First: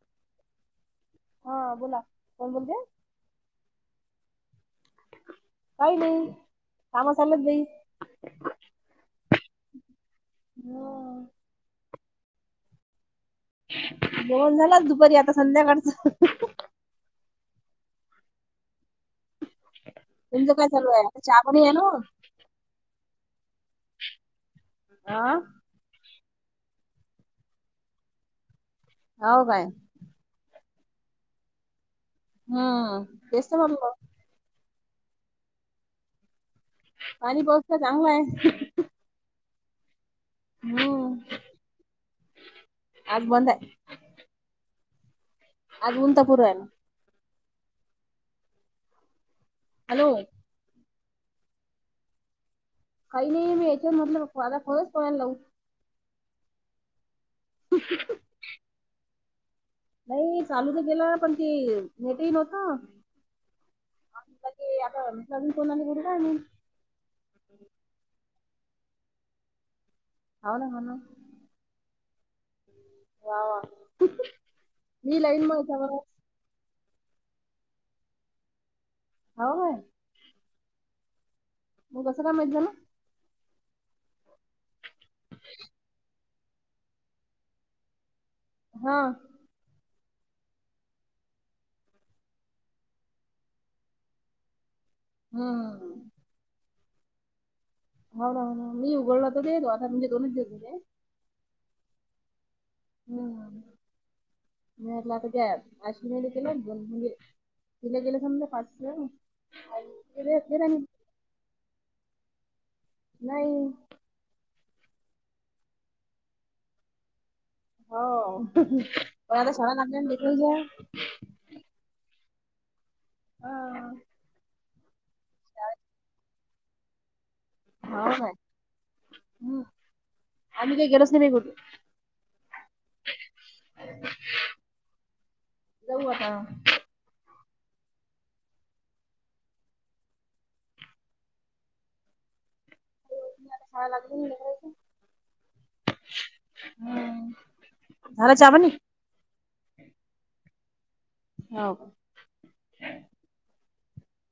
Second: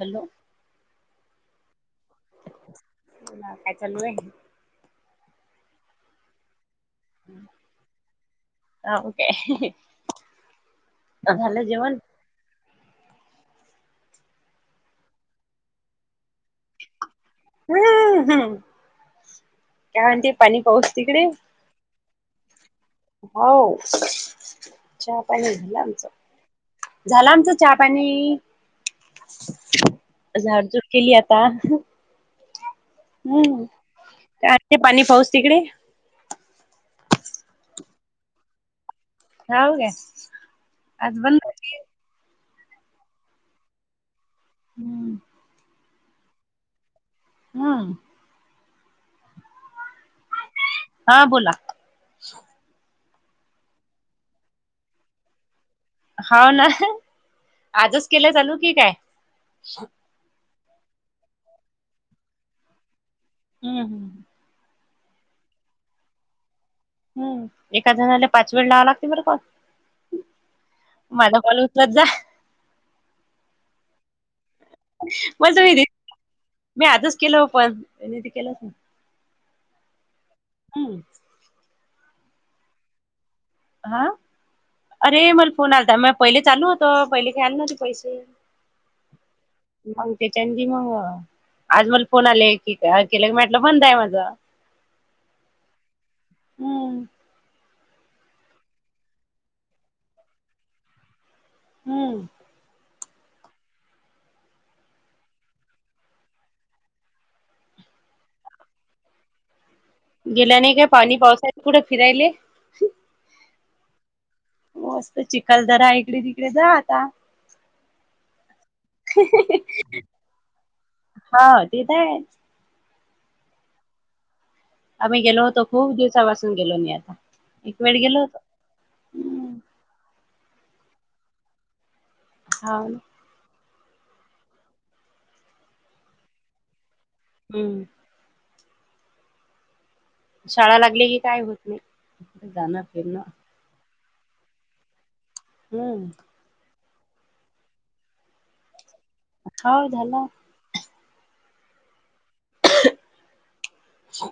Hello. हा बोला कोण बोलते [unintelligible] काय चाललंय? काहि नाही. काम चालत बाई हाव काय? हा अ झालं जेवण. जेवण झालं दुपारी आता संध्याकाळच.. हम् हम् काय म्हणते तुमचं पाणी काय पाऊस चालू आहे तिकडे? चहा पाणी आहे ना हो चहा हा पाणी झालं आमचं. झाला आमचा चहा पाणी हो काय [unintelligible] केली आत्ता.. हम्म तेच ते म्हंटलो. काय ते पाणी पाऊस तिकडे पाणी पाऊस तर चांगला आहे हौ काय हम्म आज बंद आज बंद आहे. हम्म आजून तर पूर यायला नाही हम्म. हॅलो. हा बोला. काही नाही मी याच्यावरन म्हटलं आता खरचं [unintelligible] लावू हो ना आजचं केलं चालू की काय? नाही चालू तर केल पण ती [unintelligible] हम्म हम्. [unintelligible] हम् एका जणाला पाच वेळ लावला [unintelligible] हौ ना हौ ना जा वा वा. मी लाईन मग मी [unintelligible] मी आजच केलं ओ पण ह्यांनी ते केलंच नाहि. [unintelligible] हम्म मग कसं काय माहित झालं? हा अरे मला फोन आलता म पहिले चालू होतं पहिले काय आले नव्हते पैसे हा मग ते [unintelligible] मगवा आज मला फोन आले की काय केलं मी म्हंटल बंद आहे माझं हं हं हम्म हो ना हो ना मी उघडल तरी दवाखान्यात गेलोय [unintelligible] हम्म हम्म मी म्हंटल आता [unintelligible] एक दोन म्हणजे दिले गेलेत म्हंटल [unintelligible] गेल्या नाही काय पाणी पावसाचे कुठं फिरायले नाही मस्त चिखल दरा इकडे तिकडे जा आता हो पण आता शाळा हा [unintelligible] ते तर आहे हा आम्ही गेलो होतो. खूप दिवसापासून गेलो नाही आता एक वेळ हाव गेलो काय होतो हम् हम्म आम्ही काय गेलोचं नाही बाई कुठं. हो जाऊ आता हम्म शाळा लागली की काय होत नाही जाणं फिरणं आता शाळा लागली ना लेकराची हम्म हम झाला चबनी छाव झाला हो हा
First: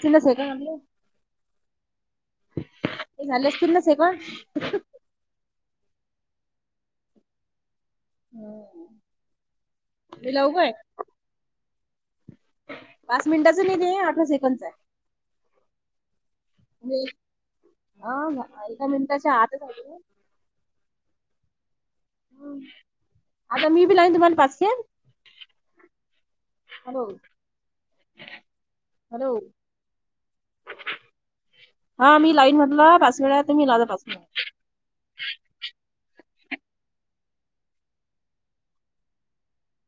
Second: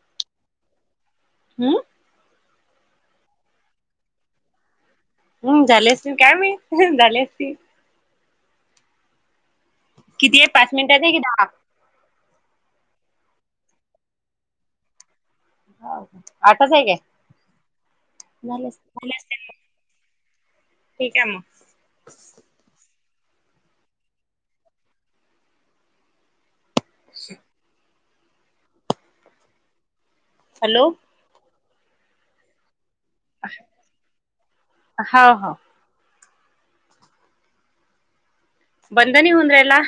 च ना से का म्हलं हम्म ते झालंस तु नच आहे पण हम झालेस काय मी झाले अस हम्म. किती आहे पाच मिनिटात आहे कि दहा? पाच मिनटाच नाहीेत आहे अठरा सेकंडच आहे आठच आहे काय? हा, झाले एका असतील मिनिटाच्या मग आतच आहे ते ठीक आहे मग आता मी बी लागन तुम्हाला पाचशे हॅलो हॅलो हॅलो हा मी लाईनमधला पास वेळा तर मीला पासे हो हो बंदनी होनरेला